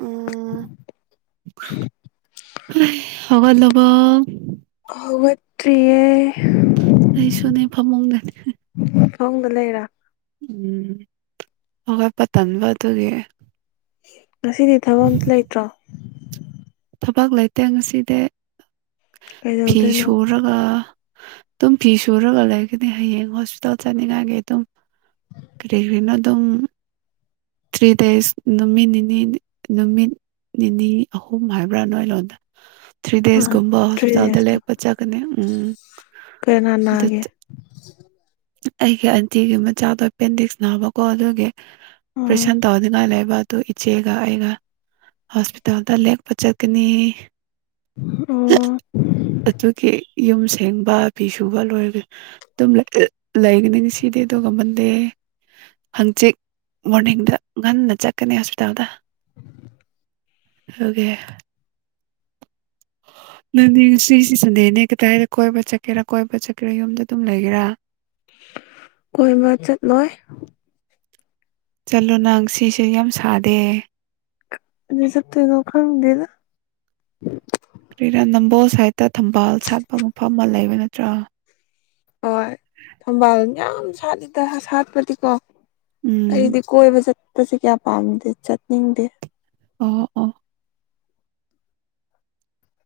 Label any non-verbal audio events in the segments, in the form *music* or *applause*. ꯎꯝ ꯍꯧꯒꯠꯂꯕꯣ ꯍꯧꯒꯠꯇꯔꯤꯌꯦ ꯑꯩꯁꯨꯅꯦ ꯐꯃꯨꯡꯗ ꯅ ꯐꯃꯨꯡꯗ ꯂꯩꯔꯥ ꯎꯝ ꯍꯣꯒꯠꯄ ꯇꯟꯕ ꯑꯗꯨꯒꯤ ꯉꯁꯤꯗꯤ ꯊꯕꯛ ꯑꯥꯝꯇ ꯂꯩꯇ꯭ꯔꯣ ꯊꯕꯛ ꯂꯩꯇꯦ ꯉꯁꯤꯗꯤ ꯐꯤ ꯀꯩꯗꯧꯗꯣꯏꯅꯣ ꯁꯨꯔꯒ ꯑꯗꯨꯝ ꯐꯤ ꯁꯨꯔꯒ ꯂꯩꯒꯅꯤ ꯍꯌꯦꯡ ꯍꯣꯁꯄꯤꯇꯥꯜ ꯆꯠꯅꯤꯡꯉꯥꯏꯒꯤ ꯑꯗꯨꯝ ꯀꯔꯤ ꯀꯔꯤꯅꯣ ꯑꯗꯨꯝ ꯊ꯭ꯔꯤ ꯗꯦꯖ ꯅꯨꯃꯤꯠ ꯅꯤꯅꯤ ꯗ ꯅꯨꯃꯤꯠ ꯅꯤꯅꯤ ꯑꯍꯨꯝ ꯍꯥꯏꯕ꯭ꯔꯥ ꯅꯣꯏ ꯂꯣꯟꯗ ꯊ꯭ꯔꯤ ꯑ ꯗꯦꯁꯀꯨꯝꯕ ꯊ꯭ꯔꯤ ꯍꯣꯁꯄꯤꯇꯥꯜꯗ ꯗꯦꯁꯇꯣ ꯂꯥꯛꯄ ꯆꯠꯒꯅꯤ ꯎꯝ ꯀꯅꯥ ꯑꯗꯨꯗ ꯅꯥꯒꯦ ꯑꯩꯒꯤ ꯑꯟꯇꯤꯒꯤ ꯃꯆꯥꯗꯣ ꯑꯞꯄꯟꯗꯤꯛꯁ ꯅꯥꯕꯀꯣ ꯑꯗꯨꯒꯤ ꯑꯣ ꯑꯣꯄ꯭ꯔꯦꯁꯟ ꯇꯧꯅꯤꯡꯉꯥꯏ ꯂꯩꯕ ꯑꯗꯨ ꯏꯆꯦꯒ ꯑꯩꯒ ꯍꯣꯁꯄꯤꯇꯥꯜꯗ ꯂꯦꯛꯄ ꯆꯠꯀꯅꯤ ꯎꯝ ꯑꯗꯨꯒꯤ ꯌꯨꯝ ꯁꯦꯡꯕ ꯐꯤ ꯁꯨꯕ ꯂꯣꯏꯔꯒ ꯑꯗꯨꯝ ꯂꯩ ꯂꯩꯒꯅꯤ ꯉꯥꯁꯤꯗꯤ ꯑꯗꯨꯒ ꯃꯟꯗꯦ ꯍꯪꯆꯤꯠ ꯃꯣꯔꯅꯤꯡꯗ ꯉꯟꯅ ꯆꯠꯀꯅꯤ ꯍꯣꯁꯄꯤꯇꯥꯜꯗ ꯑꯗꯨꯒꯤ ꯅꯪꯗꯤ ꯉꯁꯤꯁꯤ ꯁꯟꯗꯦꯅꯦ ꯀꯗꯥꯏꯗ ꯀꯣꯏꯕ ꯆꯠꯀꯦꯔꯥ ꯀꯣꯏꯕ ꯆꯠꯀꯦꯔꯥ ꯌꯨꯝꯗ ꯑꯗꯨꯝ ꯂꯩꯒꯦꯔꯥ ꯀꯣꯏꯕ ꯆꯠ ꯂꯣꯏ ꯆꯠꯂꯣ ꯅꯪ ꯁꯤꯁꯨ ꯌꯥꯝ ꯁꯥꯗꯦ ꯀꯗꯥꯏ ꯆꯠꯇꯣꯏꯅꯣ ꯈꯪꯗꯦꯗꯥ ꯀꯔꯤꯔꯥ ꯅꯝꯕꯣꯜ ꯁꯥꯏꯠꯇ ꯊꯝꯕꯥꯜ ꯁꯥꯠꯄ ꯃꯐꯝ ꯑꯃ ꯂꯩꯕ ꯅꯠꯇ꯭ꯔꯥ ꯍꯣꯏ ꯊꯝꯕꯥꯜ ꯌꯥꯝ ꯁꯥꯠꯂꯤꯗ ꯁꯥꯠꯄꯗꯤꯀꯣ ꯎꯝ ꯑꯩꯗꯤ ꯀꯣꯏꯕ ꯆꯠꯄꯁꯦ ꯀꯌꯥ ꯄꯥꯝꯗꯦ ꯆꯠꯅꯤꯡꯗꯦ ꯑꯣ ꯑꯣ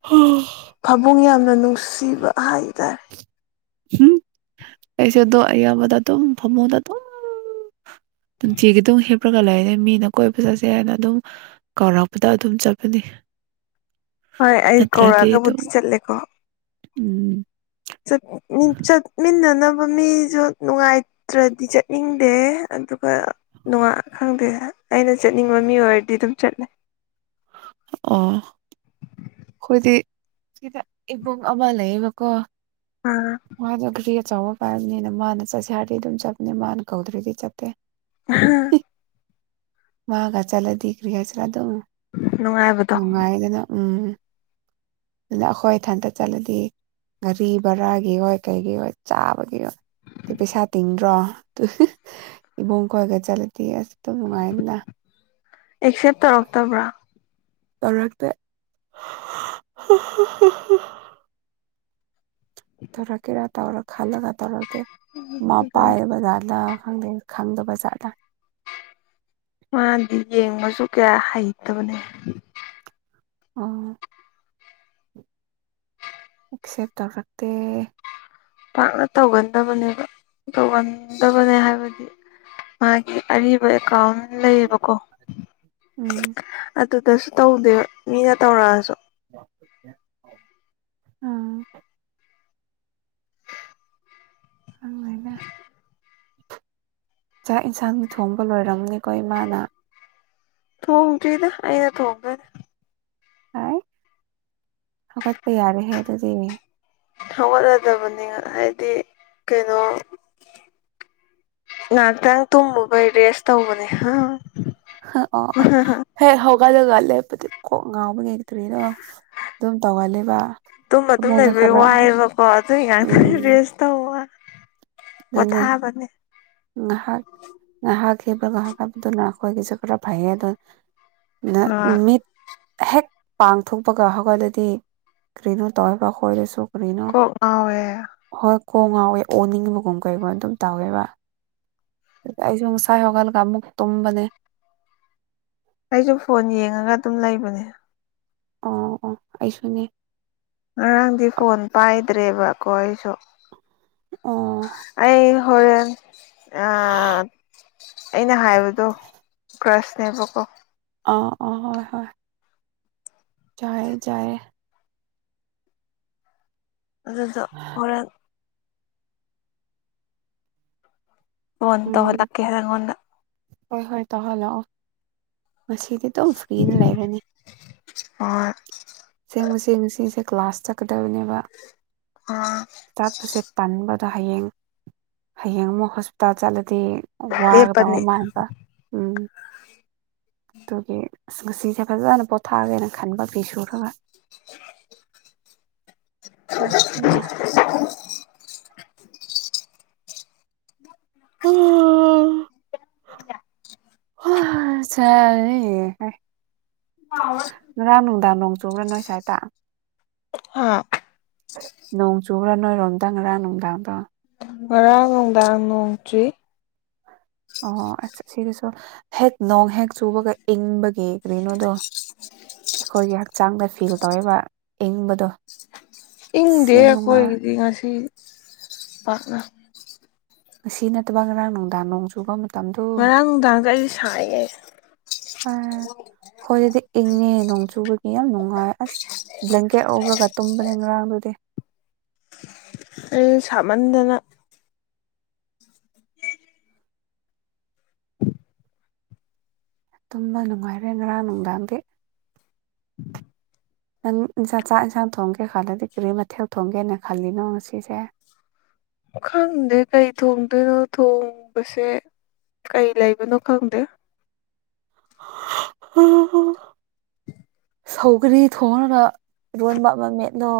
ꯍꯣ ꯐꯃꯨꯡ ꯌꯥꯝꯅ ꯅꯨꯡꯁꯤꯕ ꯍꯥꯏꯇꯥꯔꯦ ꯎꯝ ꯑꯩꯁꯨ ꯑꯗꯨ ꯑꯌꯥꯝꯕꯗ ꯑꯗꯨꯝ ꯐꯃꯨꯡ ꯗꯥ ꯑꯗꯨꯝ ꯅꯨꯡꯇꯤꯒꯤ ꯑꯗꯨꯝ ꯍꯤꯞꯂꯒ ꯂꯩꯔꯦ ꯃꯤꯅ ꯀꯣꯏꯕ ꯆꯠꯁꯦ ꯍꯥꯏꯅ ꯑꯗꯨꯝ ꯀꯥꯎꯔꯛꯄꯗ ꯑꯗꯨꯝ ꯆꯠꯄꯅꯤ ꯍꯣꯏ ꯑꯩ ꯅꯥꯠꯇꯔꯗꯤ ꯀꯧꯔꯛꯑꯒꯕꯨꯗꯤ ꯑꯗꯨꯝ ꯆꯠꯂꯦꯀꯣ ꯎꯝ ꯆꯠ ꯅꯤꯡ ꯆꯠ ꯃꯤꯟꯅꯅꯕ ꯃꯤꯁꯨ ꯅꯨꯡꯉꯥꯏꯇ꯭ꯔꯗꯤ ꯆꯠꯅꯤꯡꯗꯦ ꯑꯗꯨꯒ ꯅꯨꯡꯉꯥ ꯈꯪꯗꯦ ꯑꯩꯅ ꯆꯠꯅꯤꯡꯕ ꯃꯤ ꯑꯣꯏꯔꯗꯤ ꯑꯗꯨꯝ ꯆꯠꯂꯦ ꯑꯣ ꯑꯣ ꯑꯩꯈꯣꯏꯗꯤ ꯁꯤꯗ ꯏꯕꯨꯡ ꯑꯃ ꯂꯩꯌꯦꯕꯀꯣ ꯑꯥ ꯝꯗꯣ ꯒꯔ꯭ꯤ ꯑꯆꯧꯕꯥꯝ ꯄꯥꯏꯕꯅꯤꯅ ꯃꯥꯅ ꯆꯠꯁꯦ ꯍꯥꯏꯔꯗꯤ ꯑꯗꯨꯝ ꯆꯠꯄꯅꯤ ꯃꯥꯅ ꯀꯧꯗ꯭ꯔꯗꯤ ꯆꯠꯇꯦ꯫ ꯑꯍꯥ꯫ ꯃꯥꯒ ꯆꯠꯂꯗꯤ ꯀꯔꯤ ꯍꯥꯏꯁꯤꯔ ꯑꯗꯨꯝ ꯅꯨꯡꯉꯥꯏꯕꯗꯣ ꯅꯨꯡꯉꯥꯏꯗꯅ ꯎꯝ꯫ ꯑꯗꯨ ꯑꯩꯈꯣꯏ ꯏꯊꯟꯇ ꯆꯠꯂꯗꯤ ꯒꯥꯔꯤ ꯚꯔꯥꯒꯤ ꯑꯣꯏ ꯀꯩꯒꯤ ꯑꯣꯏ ꯆꯥꯕꯒꯤ ꯑꯣꯏ꯫ ꯁ ꯄꯩꯁꯥ ꯇꯤꯡꯗ꯭ꯔꯣ ꯗꯨ ꯍ ꯏꯕꯨꯡ ꯈꯣꯏꯒ ꯆꯠꯂꯗꯤ ꯑꯁ ꯑꯗꯨꯝ ꯅꯨꯡꯉꯥꯏꯗꯅ꯫ ꯑꯦꯛꯁꯦꯞ ꯇꯧꯔꯛꯇꯕ꯭ꯔꯣ꯫ ꯇꯧꯔꯛꯇꯦ꯫ *unintelligible* ꯇꯧꯔꯛ ꯀꯦꯔ ꯇꯧꯔ ꯈꯜꯂ ꯒ ꯇꯧꯔꯛꯇꯦ ꯃ ꯑꯗꯨ ꯄꯥꯏꯔ ꯕꯖꯠꯂ ꯈꯪꯗꯦ꯫ ꯈꯪꯗꯕ ꯖꯥꯠꯂ꯫ ꯃꯥꯗꯤ ꯌꯦꯡꯕꯁꯨ ꯀꯌꯥ ꯍꯩꯇꯕꯅꯦ꯫ ꯑꯣ꯫ ꯁꯦꯞ ꯇꯧꯔꯛꯇꯦ꯫ ꯄꯥꯛꯅ ꯇꯧꯒꯟꯗꯕꯅꯦꯕ ꯇꯧꯒꯟ ꯗꯕꯅꯦ ꯍꯥꯏꯕꯗꯤ꯫ ꯃꯥꯒꯤ ꯑꯔꯤꯕ ꯑꯦꯀꯥꯎꯟ꯫ ꯂꯩꯌꯦꯕꯀꯣ ꯎꯝ ꯑꯗꯨꯗꯁꯨ ꯇꯧꯗꯦ ꯃꯤꯅ ꯇꯧꯔꯛꯑꯁꯨ꯫ *unintelligible* ꯑꯥ꯫ *unintelligible* ꯆꯥꯛ ꯏꯟꯁꯥꯡꯗꯤ ꯊꯣꯡꯕ ꯂꯣꯏꯔꯝꯃꯅꯤꯀꯣ ꯏꯃꯥꯅ꯫ ꯊꯣꯡꯗꯔ꯭ꯤꯗ ꯑꯩꯅ ꯊꯣꯡꯗꯣꯏ_꯫ ꯍꯥꯏ ꯍꯧꯒꯠꯄ ꯌꯥꯔꯦꯍꯦ ꯑꯗꯨꯗꯤ꯫ ꯍꯧꯒꯠꯂꯗꯕꯅꯦ ꯍꯥꯏꯗꯤ ꯀꯩꯅꯣ꯫ ꯉꯥꯛꯇꯪ ꯇꯨꯝꯃꯨꯕꯩ ꯔꯦꯁ ꯇꯧꯕꯅꯦ ꯍꯪ꯫ ꯑꯣ ꯑꯣ꯫ ꯍꯦꯛ ꯍꯧꯒꯠꯂꯒ ꯂꯦꯞꯄꯗꯤ ꯀꯣꯛ ꯉꯥꯎꯕ_ ꯀꯔꯤꯔꯣ ꯑꯗꯨꯝ ꯇꯧꯒꯜꯂꯦꯕ꯫ ꯇꯨꯝꯕ ꯗꯨꯝ ꯐꯃꯨꯡꯗ ꯂꯩꯕꯩ ꯈꯔ ꯋꯥꯏꯑꯦꯕꯀꯣ ꯑꯗꯨꯏ ꯉꯥꯛꯇꯪ ꯔꯦꯁ꯫ ꯇꯧꯕ ꯅꯅꯦ꯫ ꯄꯣꯊꯥꯕꯅꯦ ꯉꯥꯍꯥꯛ ꯉꯥꯍꯥꯛꯍꯤꯞꯄꯒ ꯍꯧꯒꯠꯄꯥꯗꯨꯅ ꯑꯩꯈꯣꯏꯒꯤꯁꯨ ꯈꯔꯥ ꯐꯩꯌꯦ ꯑꯗꯣ꯫ ꯅ ꯑꯥ ꯃꯤꯠ꯫ ꯍꯦꯛ ꯄꯥꯡꯊꯣꯛꯄꯒ ꯍꯧꯒꯠꯂꯗꯤ ꯀꯔꯤꯅꯣ ꯇꯧꯑꯦꯕ ꯑꯩꯈꯣꯏꯗꯁꯨ ꯀꯔꯤꯅꯣ꯫ ꯀꯣꯛ ꯉꯥꯎꯋꯦ꯫ ꯍꯣꯏ ꯀꯣꯛ ꯉꯥꯎꯋꯦ ꯑꯣꯅꯤꯡ_꯫ ꯨꯎꯝ ꯀꯩꯕꯣꯏ ꯑꯗꯨꯝ ꯇꯧꯋꯦꯕ ꯑꯩꯁꯨ ꯉꯁꯥꯏ ꯍꯧꯒꯠꯂꯒ ꯑꯃꯨꯛ ꯇꯨꯝꯕꯅꯦ꯫ ꯑꯩꯁꯨ ꯐꯣꯟ ꯌꯦꯡꯉꯒ ꯑꯗꯨꯝ ꯂꯩꯕꯅꯦ꯫ ꯑꯣ ꯑꯣ ꯑꯩꯁꯨꯅꯦ꯫ ꯉꯔꯥꯡꯗꯤ ꯐꯣꯟ ꯄꯥꯏꯗ꯭ꯔꯦꯕ ꯀꯣ ꯑꯩꯁꯨ꯫ ꯑꯣ꯫ ꯑꯩ ꯍꯣꯔꯦꯟ ꯑꯥ꯫ ꯑꯩꯅ ꯍꯥꯏꯕꯗꯣ ꯀꯔꯁꯅꯦꯕꯀꯣ꯫ ꯑ ꯑꯣ ꯍꯣꯏ ꯍꯣꯏ꯫ ꯖꯥꯏꯌꯦ ꯖꯥꯏꯌꯦ꯫ ꯑꯗꯨꯗꯣ ꯍꯣꯔꯦꯟ꯫ ꯐꯣꯟ ꯎꯝ ꯇꯧꯍꯜꯂꯛꯀꯦ ꯑꯩꯑꯣꯟꯗ꯫ ꯍꯣꯏ ꯍꯣꯏ ꯇꯧꯍꯜꯂꯛꯑꯣ ꯉꯁꯤꯗꯤ ꯑꯗꯨꯝ ꯐ꯭ꯔꯤꯗ ꯂꯩꯔꯅꯤ꯫ ꯍꯣꯏ꯫ ꯁꯦꯝꯃꯨꯁꯦ ꯑꯁꯤꯁꯦ ꯀ꯭ꯂꯥꯁ ꯆꯠꯀꯗꯕꯅꯦꯕ꯫ ꯑꯥ꯫ ꯆꯠꯄꯁꯦ ꯇꯟꯕ ꯑꯗꯣ ꯍꯌꯦꯡ ꯍꯌꯦꯡ ꯑꯃꯨꯛ ꯍꯣꯁꯄꯤꯇꯥꯜ ꯆꯠꯂꯗꯤ꯫ ꯂꯦꯞꯄꯅꯤ ꯋꯥꯒꯗꯕꯃ ꯃꯥꯟꯕ꯫ *inaudible* ꯗꯨꯒꯤ ꯑꯁ ꯉꯁꯤꯁꯦ ꯐꯖꯅ ꯄꯣꯊꯥꯒꯦꯅ ꯈꯟꯕ ꯐꯤ ꯁꯨꯔꯒ꯫ ꯇ ꯎ ꯍ ꯆꯔ ꯑ ꯉꯔꯥꯡ ꯅꯨꯡꯗꯥꯡ ꯅꯣꯡ ꯆꯨꯕ꯭ꯔꯥ ꯅꯣꯏ ꯁ꯭ꯋꯥꯏꯗ ꯍꯥ ꯅꯣꯡ ꯆꯨꯕ꯭ꯔꯥ ꯅꯣꯏꯔꯣꯝꯗꯪꯒ꯭ꯔꯥ ꯅꯨꯡꯗꯥꯡꯗꯣ ꯉꯔꯥꯡ ꯅꯨꯡꯗꯥꯡ ꯅꯣꯡꯇ꯭ꯔꯤ ꯑꯣꯁ ꯁꯤꯗꯁꯨꯣ ꯍꯦꯛ ꯅꯣꯡ ꯍꯦꯛ ꯆꯨꯕꯒ ꯏꯪꯕꯒꯤ ꯀ꯭ꯔꯤꯅꯣꯗꯣ ꯑꯩꯈꯣꯏꯒꯤ ꯍꯛꯆꯥꯡꯗ ꯐꯤꯜ ꯇꯧꯔꯤꯕ ꯏꯪꯕꯗꯣ ꯏꯪꯗꯦ ꯑꯁ ꯌꯥꯝ ꯅꯨꯡꯉꯥꯏ ꯑꯩꯈꯣꯏꯒꯤꯗꯤ ꯉꯁꯤ ꯄꯥꯛꯅ ꯉꯁꯤ ꯅꯠꯇꯕ ꯉꯔꯥꯡ ꯅꯨꯡꯗꯥꯡ ꯅꯣꯡ ꯆꯨꯕ ꯃꯇꯝꯗꯨ ꯉꯔꯥꯡ ꯅꯨꯡꯗꯥꯡꯒ ꯑꯩꯁ ꯁꯥꯏꯒꯦ ꯈꯣꯏꯗꯗꯤ ꯏꯪꯉꯦ ꯅꯣꯡ ꯆꯨꯕꯒꯤ ꯌꯥꯝ ꯅꯨꯡꯉꯥꯏ ꯑꯁ ꯕ꯭ꯂꯦꯡꯀꯦꯠ ꯂꯧꯔꯒ ꯇꯨꯝꯕꯅꯦ ꯉꯔꯥꯡꯗꯨꯗꯤ ꯑꯩꯖꯨ ꯁꯥꯃꯟꯗꯅ ꯇꯨꯝꯕ ꯅꯨꯡꯉꯥꯏꯔꯦ ꯉꯔꯥꯡ ꯅꯨꯡꯗꯥꯡꯗꯤ ꯅꯪ ꯏꯟꯁꯥ ꯆꯥꯛ ꯏꯟꯁꯥꯡ ꯊꯣꯡꯒꯦ ꯈꯜꯂꯗꯤ ꯀꯔꯤ ꯃꯊꯦꯜ ꯊꯣꯡꯒꯦꯅ ꯈꯜꯂꯤꯅꯣ ꯉꯁꯤꯁꯦ ꯈꯪꯗꯦ ꯀꯩ ꯊꯣꯡꯗꯣꯏꯅꯣ ꯊꯣꯡꯕꯁꯦ ꯀꯩ ꯂꯩꯕꯅꯣ ꯈꯪꯗꯦ *unintelligible* ꯁꯧꯒꯔꯤ ꯊꯣꯡꯉꯒ ꯏꯔꯣꯟꯕ ꯑꯃ ꯃꯦꯠꯂꯣ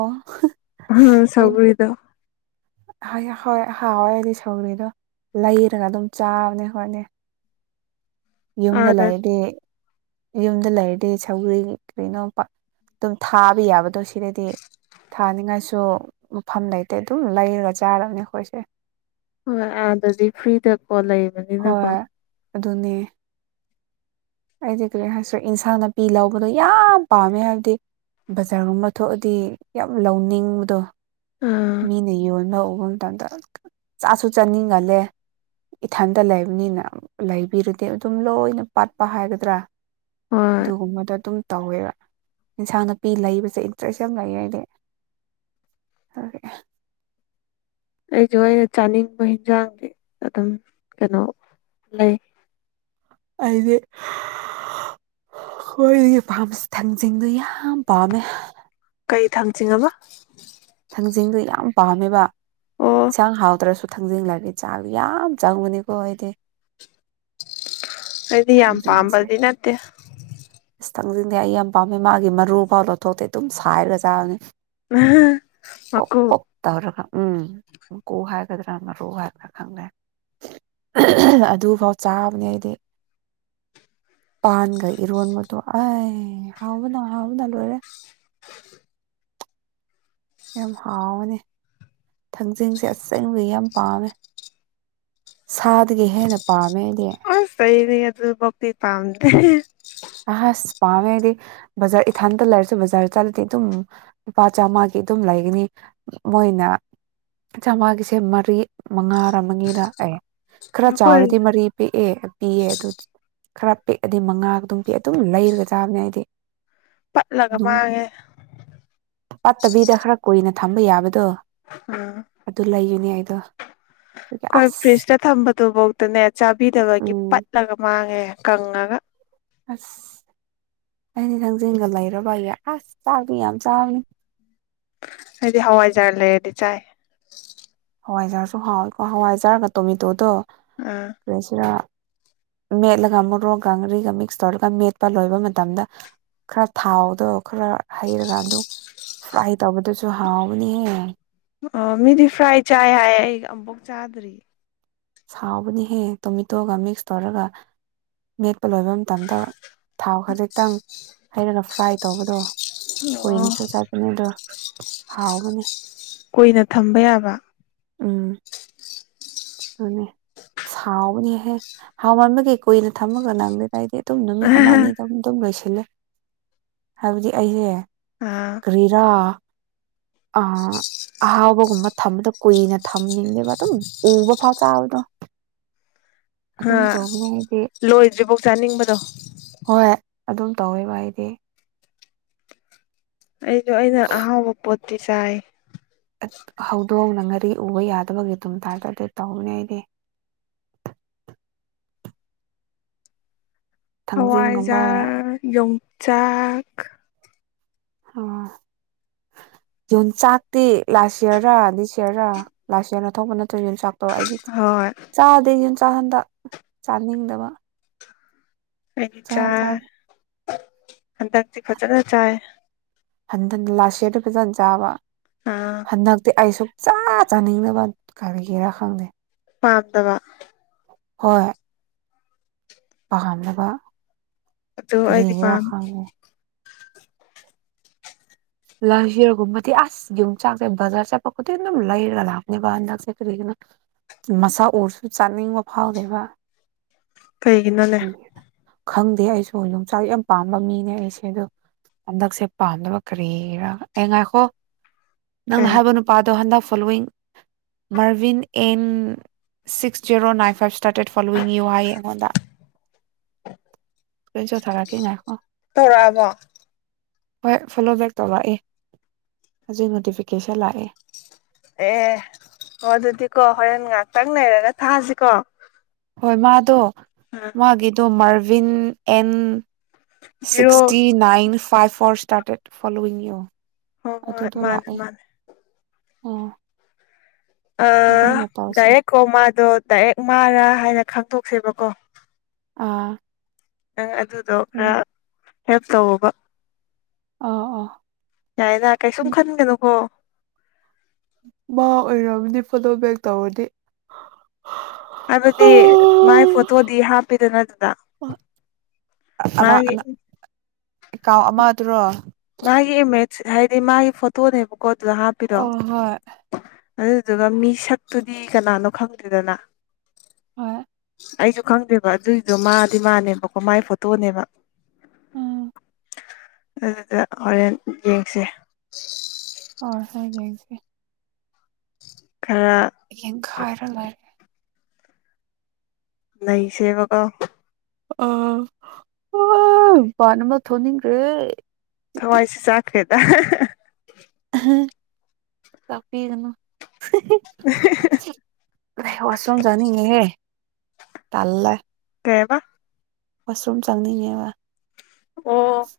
ꯎꯝ ꯁꯧꯒꯔꯤꯗꯣ ꯍꯥꯌꯥ ꯍꯣꯏ ꯍꯥꯎꯋꯦ ꯑꯩꯗꯤ ꯁꯧꯒ꯭ꯔꯤꯗꯣ ꯂꯩꯔꯒ ꯑꯗꯨꯝ ꯆꯥꯕꯅꯦ ꯍꯣꯠꯅꯤ ꯌꯨꯝꯗ ꯑꯥꯗ ꯂꯩꯔꯗꯤ ꯌꯨꯝꯗ ꯂꯩꯔꯗꯤ ꯁꯧꯒ꯭ꯔꯔꯤ ꯀꯩꯅꯣ ꯄ ꯑꯗꯨꯝ ꯊꯥꯕ ꯌꯥꯕꯗꯣ ꯁꯤꯗꯗꯤ ꯊꯥꯅꯤꯡꯉꯥꯏꯁꯨ ꯃꯐꯝ ꯂꯩꯇꯦ ꯑꯗꯨꯝ ꯂꯩꯔꯒ ꯆꯥꯔꯕꯅꯦ ꯑꯩꯈꯣꯏꯁꯦ ꯍꯣꯏ ꯑꯗꯗꯤ ꯐ꯭ꯔꯤꯗ ꯀꯣꯜ ꯂꯩ ꯍꯣꯏ ꯑꯗꯨꯅꯦ ꯑꯩꯗꯤ ꯀꯔꯤ ꯍꯥꯏꯁꯤꯔ ꯏꯟꯁꯥꯡ ꯅꯥꯄꯤ ꯂꯧꯕꯗꯣ ꯌꯥꯝ ꯄꯥꯝꯃꯦ ꯍꯥꯏꯕꯗꯤ ꯕꯖꯥꯔꯒꯨꯝꯕ ꯊꯣꯛꯑꯗꯤ ꯌꯥꯝ ꯂꯧꯅꯤꯡꯕꯗꯣ ꯑꯥ ꯃꯤꯅ ꯌꯣꯟꯕ ꯎꯕ ꯃꯇꯝꯗ ꯆꯥꯁꯨ ꯆꯥꯅꯤꯡꯒꯜꯂꯦ ꯏꯊꯟꯇ ꯂꯩꯕꯅꯤꯅ ꯂꯩꯕꯤꯔꯗꯤ ꯑꯗꯨꯝ ꯂꯣꯏꯅ ꯄꯥꯠꯄ ꯍꯥꯏꯒꯗ꯭ꯔꯥ ꯍꯣꯏ ꯑꯗꯨꯒꯨꯝꯕꯗꯣ ꯑꯗꯨꯝ ꯇꯧꯋꯦꯕ ꯏꯟꯁꯥꯡ ꯅꯥꯄꯤ ꯂꯩꯕꯁꯦ ꯏꯟꯇꯔꯦꯁ ꯌꯥꯝ ꯂꯩ ꯑꯩꯗꯤ ꯑꯗꯨꯒꯤ ꯑꯍ ꯑꯩꯁꯨ ꯑꯩꯅ ꯆꯥꯅꯤꯡꯕ ꯍꯤꯟꯖꯥꯡꯗꯤ ꯑꯗꯨꯝ ꯀꯩꯅꯣ ꯂꯩ ꯍꯥꯏꯗꯤ ꯍꯍ ꯍꯣꯏꯒꯤ ꯄꯥꯝꯁ ꯊꯥꯡꯖꯤꯡꯗꯣ ꯌꯥꯝ ꯄꯥꯝꯃꯦ ꯀꯩ ꯊꯥꯡꯆꯤꯡ ꯑꯕ ꯊꯥꯡꯖꯤꯡꯗꯨ ꯌꯥꯝ ꯄꯥꯝꯃꯦꯕ ꯑꯣ ꯏꯟꯁꯥꯡ ꯍꯥꯎꯇ꯭ꯔꯁꯨ ꯊꯥꯡꯖꯤꯡ ꯂꯩꯔꯗꯤ ꯆꯥꯛꯇꯣ ꯌꯥꯝ ꯆꯪꯕꯅꯤꯀꯣ ꯑꯩꯗꯤ ꯑꯩꯗꯤ ꯌꯥꯝ ꯄꯥꯝꯕꯗꯤ ꯅꯠꯇꯦ ꯏꯁ ꯊꯥꯝꯖꯤꯡꯗꯤ ꯑꯩ ꯌꯥꯝ ꯄꯥꯝꯃꯦ ꯃꯥꯒꯤ ꯃꯔꯨꯐꯥꯎ ꯂꯧꯊꯣꯛꯇꯦ ꯑꯗꯨꯝ ꯁꯥꯏꯔꯒ ꯆꯥꯕꯅꯤ ꯑꯍ ꯃꯀꯨ ꯇꯧꯔꯒ ꯎꯝ ꯃꯀꯨ ꯍꯥꯏꯒꯗ꯭ꯔꯥ ꯃꯔꯨ ꯍꯥꯏꯒꯗ꯭ꯔꯥ ꯈꯪꯗꯦ ꯑꯍ ꯍ ꯑꯗꯨꯐꯥꯎ ꯆꯥꯕꯅꯦ ꯑꯩꯗꯤ ꯄꯥꯟꯈꯩ ꯏꯔꯣꯟꯕꯗꯣ ꯑꯥꯏ ꯍꯥꯎꯕꯅ ꯍꯥꯎꯕꯅ ꯂꯣꯏꯔꯦ ꯌꯥꯝ ꯍꯥꯎꯕꯅꯤ ꯊꯥꯡꯖꯤꯡꯁꯦ ꯑꯆꯦꯡꯕꯒꯤ ꯌꯥꯝ ꯄꯥꯝꯃꯦ ꯁꯥꯗꯒꯤ ꯍꯦꯟꯅ ꯄꯥꯝꯃꯦ ꯑꯩꯗꯤ ꯑꯁ ꯑꯩꯗꯤ ꯑꯗꯨꯐꯥꯎꯗꯤ ꯄꯥꯝꯗꯦ ꯑꯁ ꯄꯥꯝꯃꯦ ꯑꯩꯗꯤ ꯕꯖꯥꯔ ꯏꯊꯥꯟꯇ ꯂꯩꯥꯏꯔꯁꯨ ꯕꯖꯥꯔ ꯆꯠꯂꯗꯤ ꯑꯗꯨꯝ ꯂꯨꯄꯥ ꯆꯥꯝꯃꯒꯤ ꯑꯗꯨꯝ ꯂꯩꯒꯅꯤ ꯃꯣꯏꯅ ꯆꯥꯝꯃꯒꯤꯁꯦ ꯃꯔꯤ ꯃꯉꯥꯔ ꯃꯉꯤꯔ ꯑꯦ ꯈꯔ ꯑꯩꯈꯣꯏ ꯆꯥꯎꯔꯗꯤ ꯃꯔꯤ ꯄꯦꯛꯑꯦ ꯄꯤꯌꯦ ꯑꯗꯨ ꯈꯔ ꯄꯦꯛꯑꯗꯤ ꯃꯉꯥ ꯑꯗꯨꯝ ꯑꯗꯨꯝ ꯂꯩꯔꯒ ꯆꯥꯕꯅꯦ ꯑꯩꯗꯤ ꯄꯠꯂꯒ ꯑꯗꯨꯝ ꯃꯥꯡꯉꯦ ꯄꯠꯇꯕꯤꯗ ꯈꯔ ꯀꯨꯏꯅ ꯊꯝꯕ ꯌꯥꯕꯗꯣ ꯎꯝ ꯑꯗꯨ ꯂꯩꯌꯨꯅꯦ ꯑꯩꯗꯣ ꯑꯗꯨꯒꯤ ꯑꯈꯣꯏ ꯑꯁ ꯐ꯭ꯔꯤꯖꯇ ꯊꯝꯕꯗꯨꯐꯧꯗꯅꯦ ꯆꯥꯕꯤꯗꯕꯒꯤ ꯎꯝ ꯄꯠꯂꯒ ꯃꯥꯡꯉꯦ ꯀꯪꯉꯒ ꯑꯁ ꯑꯩꯗꯤ ꯊꯥꯡꯖꯤꯡꯒ ꯂꯩꯔꯕ ꯑꯩꯒꯤ ꯑꯁ ꯆꯥꯛꯇꯤ ꯌꯥꯝ ꯆꯥꯕꯅꯤ ꯑꯩꯗꯤ ꯍꯋꯥꯏꯖꯥꯔ ꯂꯩꯔꯗꯤ ꯆꯥꯏ ꯍꯋꯥꯏꯖꯥꯔꯁꯨ ꯍꯥꯎꯋꯤꯀꯣ ꯍꯋꯥꯏꯖꯥꯔꯒ ꯇꯣꯃꯦꯇꯣꯗꯣ ꯑꯥ ꯀ꯭ꯔꯦꯁꯤꯔ ꯃꯦꯠꯂꯒ ꯃꯣꯔꯣꯛꯀ ꯉꯔꯤꯒ ꯃꯤꯛꯁ ꯇꯧꯔꯒ ꯃꯦꯠꯄ ꯂꯣꯏꯕ ꯃꯇꯝꯗ ꯈꯔ ꯊꯥꯎꯗꯣ ꯈꯔ ꯍꯩꯔꯀꯥꯟꯗ ꯐ꯭ꯔꯥꯏ ꯇꯧꯕꯗꯁꯨ ꯍꯥꯎꯕꯅꯦꯍꯦ ꯑꯣ ꯃꯤꯗꯤ ꯐ꯭ꯔꯥꯏ ꯆꯥꯏ ꯍꯥꯏ ꯑꯩ ꯑꯃꯨꯛꯐꯥꯎ ꯆꯥꯗ꯭ꯔꯤ ꯍꯥꯎꯕꯅꯦꯍꯦ ꯇꯣꯃꯦꯇꯣꯒ ꯃꯤꯛꯁ ꯇꯧꯔꯒ ꯃꯦꯠꯄ ꯂꯣꯏꯕ ꯃꯇꯝꯗ ꯊꯥꯎ ꯈꯖꯤꯛꯇꯪ ꯍꯩꯔꯒ ꯐ꯭ꯔꯥꯏ ꯇꯧꯕꯗꯣ ꯑꯣ ꯀꯨꯏꯅꯁꯨ ꯆꯠꯀꯅꯤ ꯑꯗꯣ ꯍꯥꯎꯕꯅꯦ ꯀꯨꯏꯅ ꯊꯝꯕ ꯌꯥꯕ ꯎꯝ ꯑꯗꯨꯅꯦ ꯑ ꯍꯥꯎꯕꯅꯤꯍꯦ ꯍꯥꯎ ꯃꯟꯕꯒꯩ ꯀꯨꯏꯅ ꯊꯝꯃꯒ ꯅꯪꯗꯦ ꯀꯥꯏꯗꯦ ꯑꯗꯨꯝ ꯅꯨꯃꯤꯠ ꯑꯃ ꯑꯥ ꯑꯅꯤꯗ ꯑꯗꯨꯝ ꯂꯣꯏꯁꯤꯜꯂꯦ ꯍꯥꯏꯕꯗꯤ ꯑꯩꯁꯦ ꯑꯥ ꯀꯔꯤꯔꯥ ꯑ ꯑꯍꯥꯎꯕꯒꯨꯝꯕ ꯊꯝꯕꯗ ꯀꯨꯏꯅ ꯊꯝꯅꯤꯡꯂꯦꯕ ꯑꯗꯨꯝ ꯎꯕ ꯐꯥꯎ ꯆꯥꯗ ꯍꯥ ꯑꯩꯗꯤ ꯂꯣꯏꯗ꯭ꯔꯤꯐꯥꯎ ꯆꯥꯅꯤꯡꯕꯗꯣ ꯍꯣꯏ ꯑꯗꯨꯝ ꯇꯧꯋꯦꯕ ꯑꯩꯗꯤ ꯑꯩꯁꯨ ꯑꯩꯅ ꯑꯍꯥꯎꯕ ꯄꯣꯠꯇꯤ ꯆꯥꯏ ꯍꯧꯗꯣꯛꯅ ꯉꯔꯤ ꯎꯕ ꯌꯥꯗꯕꯒꯤ ꯑꯗꯨꯝ ꯇꯥꯏꯗꯤ ꯇꯧꯅꯤ ꯑꯩꯗꯤ ꯊꯥꯡꯖꯤꯡꯒꯨꯝꯕ ꯍꯋꯥꯏꯖꯥꯔ ꯌꯣꯡꯆꯥꯛ ꯑꫭ ꯌꯣꯡꯆꯥꯛꯇꯤ ꯂꯥꯁ ꯌꯔ ꯑꯅꯤ ꯁꯤꯔꯥ ꯂꯥꯁ ꯌꯔ ꯑ ꯊꯧꯕ ꯅꯠꯇ꯭ꯔꯣ ꯌꯣꯟꯆꯥꯛꯇ ꯑꯣ ꯑꯩꯗꯤ ꯍꯣꯏ ꯆꯥꯗꯦ ꯌꯨꯡꯆꯥꯛ ꯍꯟꯗꯛ ꯆꯥꯅꯤꯡꯗꯕ ꯑꯩꯗꯤ ꯆꯥ ꯆꯥꯏ ꯆꯥ ꯍꯟꯗꯛꯇꯤ ꯐꯖꯅ ꯆꯥꯏ ꯍꯟꯊꯟ ꯂꯥꯁ ꯁꯤꯌꯔꯗ ꯐꯖꯅ ꯆꯥꯕ ꯑꯥ ꯍꯟꯗꯛꯇꯤ ꯑꯩ ꯁꯨꯡꯛ ꯆꯥ ꯆꯥꯅꯤꯡꯅꯕ ꯀꯔꯤꯒꯤꯔꯥ ꯈꯪꯗꯦ ꯄꯥꯝꯗꯕ ꯍꯣꯏ ꯄꯥꯝꯅꯕ ꯑꯗꯨ ꯑꯩꯗꯤ ꯀ꯭ꯔꯤꯔ ꯄꯥꯝꯃꯤ ꯈꯪꯉꯦ ꯂꯥꯏꯆꯔꯒꯨꯝꯃꯗꯤ ꯑꯁ ꯒꯤ ꯆꯥꯛ ꯕꯖꯔ ꯆ ꯄ ꯀꯗꯤ ꯑꯗꯨꯝ ꯂ ꯂꯩꯔꯒ ꯂꯥꯛꯅꯤꯕꯗ ꯀꯔꯤꯅ ꯃꯁꯥ ꯎꯔꯁꯨ ꯆꯥꯅꯤꯡꯕ ꯐꯥꯎꯗꯦꯕ ꯀꯩꯒꯤꯅꫭ ꯂꯩ ꯀꯔꯤ ꯈꯪꯗꯦ ꯑꯩꯁꯨ ꯌꯣꯡꯆꯥꯛ ꯌꯥꯝ ꯄꯥꯝꯕ ꯃꯤꯅꯦ ꯑꯩꯁꯦ ꯑꯗꯣ ꯍꯟꯗꯛꯁꯦ ꯄꯥꯝꯅꯕ ꯀꯔꯤꯔꯥ ꯑꯦ ꯉꯥꯏꯈꯣ ꯅꯪꯅ ꯀꯩ ꯍꯥꯏꯕ ꯅꯨꯄꯥꯗꯣ ꯍꯟꯗꯛ following Marvin M six zero nine five started following you ꯍꯥꯏ ꯑꯩꯉꯣꯟꯗ *unintelligible* ꯊꯔꯛ ꯀꯩ ꯅꯥꯈꯣ ꯇꯧꯔꯛꯑꯕꯣ ꯍꯣꯏ ꯐꯣꯂꯣ ꯕꯦꯛ ꯇꯧꯔꯛꯑꯦ ꯍꯧꯖꯤꯛ ꯅꯣꯇꯤꯐꯤꯀꯦꯁꯟ ꯂꯥꯛꯑꯦ ꯑꯦ-ꯑꯣ ꯑꯗꯨꯗꯤꯀꯣ ꯍꯣꯔꯦꯟ ꯉꯥꯏꯍꯥꯛꯇꯪ ꯅꯩꯔꯒ ꯊꯥꯁꯤꯀꯣ ꯍꯣꯏ ꯃꯥꯗꯣ ꯃꯥꯒꯤꯗꯣ Marvin N zero sixty nine five four started following you ꯍꯣꯏ ꯍꯣꯏ ꯑꯗꯨꯗꯣ ꯃꯥꯅꯦ ꯂꯥꯛꯑꯦ ꯃꯥꯅꯦ ꯑꯣ ꯑ ꯇꯧꯁꯦ ꯗꯥꯏꯔꯦꯛ ꯀꯣ ꯃꯥꯗꯣ ꯗꯥꯏꯔꯦꯛ ꯃꯥꯔꯥ ꯍꯥꯏꯅ ꯈꯪꯗꯣꯛꯁꯦꯕꯀꯣ ꯑꯥ ꯅꯪ ꯑꯗꯨꯗꯣ ꯑꯗꯨꯅꯦ ꯈꯔ ꯍꯦꯜꯞ ꯇꯧꯕ ꯑꯥ ꯑꯥ ꯌꯥꯏꯗ ꯀꯩꯁꯨꯝ ꯈꯟꯒꯅꯨꯀꯣ ꯃꯥ ꯑꯣꯏꯔꯝꯗꯤ ꯐꯣꯂꯣ ꯕꯦꯛ ꯇꯧꯔꯗꯤ ꯍꯥꯏꯕꯗꯤ ꯃꯥꯏ ꯐꯣꯇꯣꯗꯤ ꯍꯥꯞꯄꯤꯗꯅ ꯑꯗꯨꯗ ꯀꯥꯎ ꯑꯃ ꯃꯥꯒꯤ ꯑꯦꯀꯥꯎꯟ ꯑꯃꯗꯨꯔꯣ ꯃꯥꯒꯤ ꯏꯃꯦꯖ ꯍꯥꯏꯗꯤ ꯃꯥꯒꯤ ꯐꯣꯇꯣꯅꯦꯕꯀꯣ ꯑꯗꯨꯗ ꯍꯥꯞꯄꯤꯔꯣ ꯑꯣ ꯍꯣꯏ ꯑꯗꯨꯗꯨꯒ ꯃꯤ ꯁꯛꯇꯨꯗꯤ ꯀꯅꯥꯅꯣ ꯈꯪꯡꯗꯦꯗꯅ ꯍꯣꯏ ꯑꯩꯁꯨ ꯈꯪꯗꯦꯕ ꯑꯗꯨꯒꯤꯗꯣ ꯃꯥꯗꯤ ꯃꯥꯅꯦꯕꯀꯣ ꯃꯥꯏ ꯐꯣꯇꯣꯅꯦꯕ ꯎꯝ ꯑꯗꯨꯗ ꯍꯣꯔꯦꯟ ꯌꯦꯡꯁꯦ ꯍꯣꯏ ꯌꯦꯡꯁꯦ ꯈꯔ ꯌꯦꯡꯈꯥꯏꯔ ꯂꯣꯏꯔꯦ ꯅꯩꯁꯦꯕ ꯀꯣ ꯑ ꯄꯅ ꯑꯃ ꯊꯣꯛꯅꯤꯡ꯭ꯈꯔꯦ ꯌꯦ ꯊꯋꯥꯏꯁꯦ ꯆꯥꯛꯈ꯭ꯔꯦꯗ ꯂꯥꯛꯄꯤꯒꯅꯣ *unintelligible* ꯑꯩ ꯋꯥꯁꯔꯨꯝ ꯆꯅꯤꯡꯉꯦꯍꯦ ꯇꯜꯂꯦ ꯀꯩꯑꯕ ꯋꯥꯁꯔꯨꯝ ꯆꯪꯅꯤꯡꯉꯦꯕ ꯑꯣ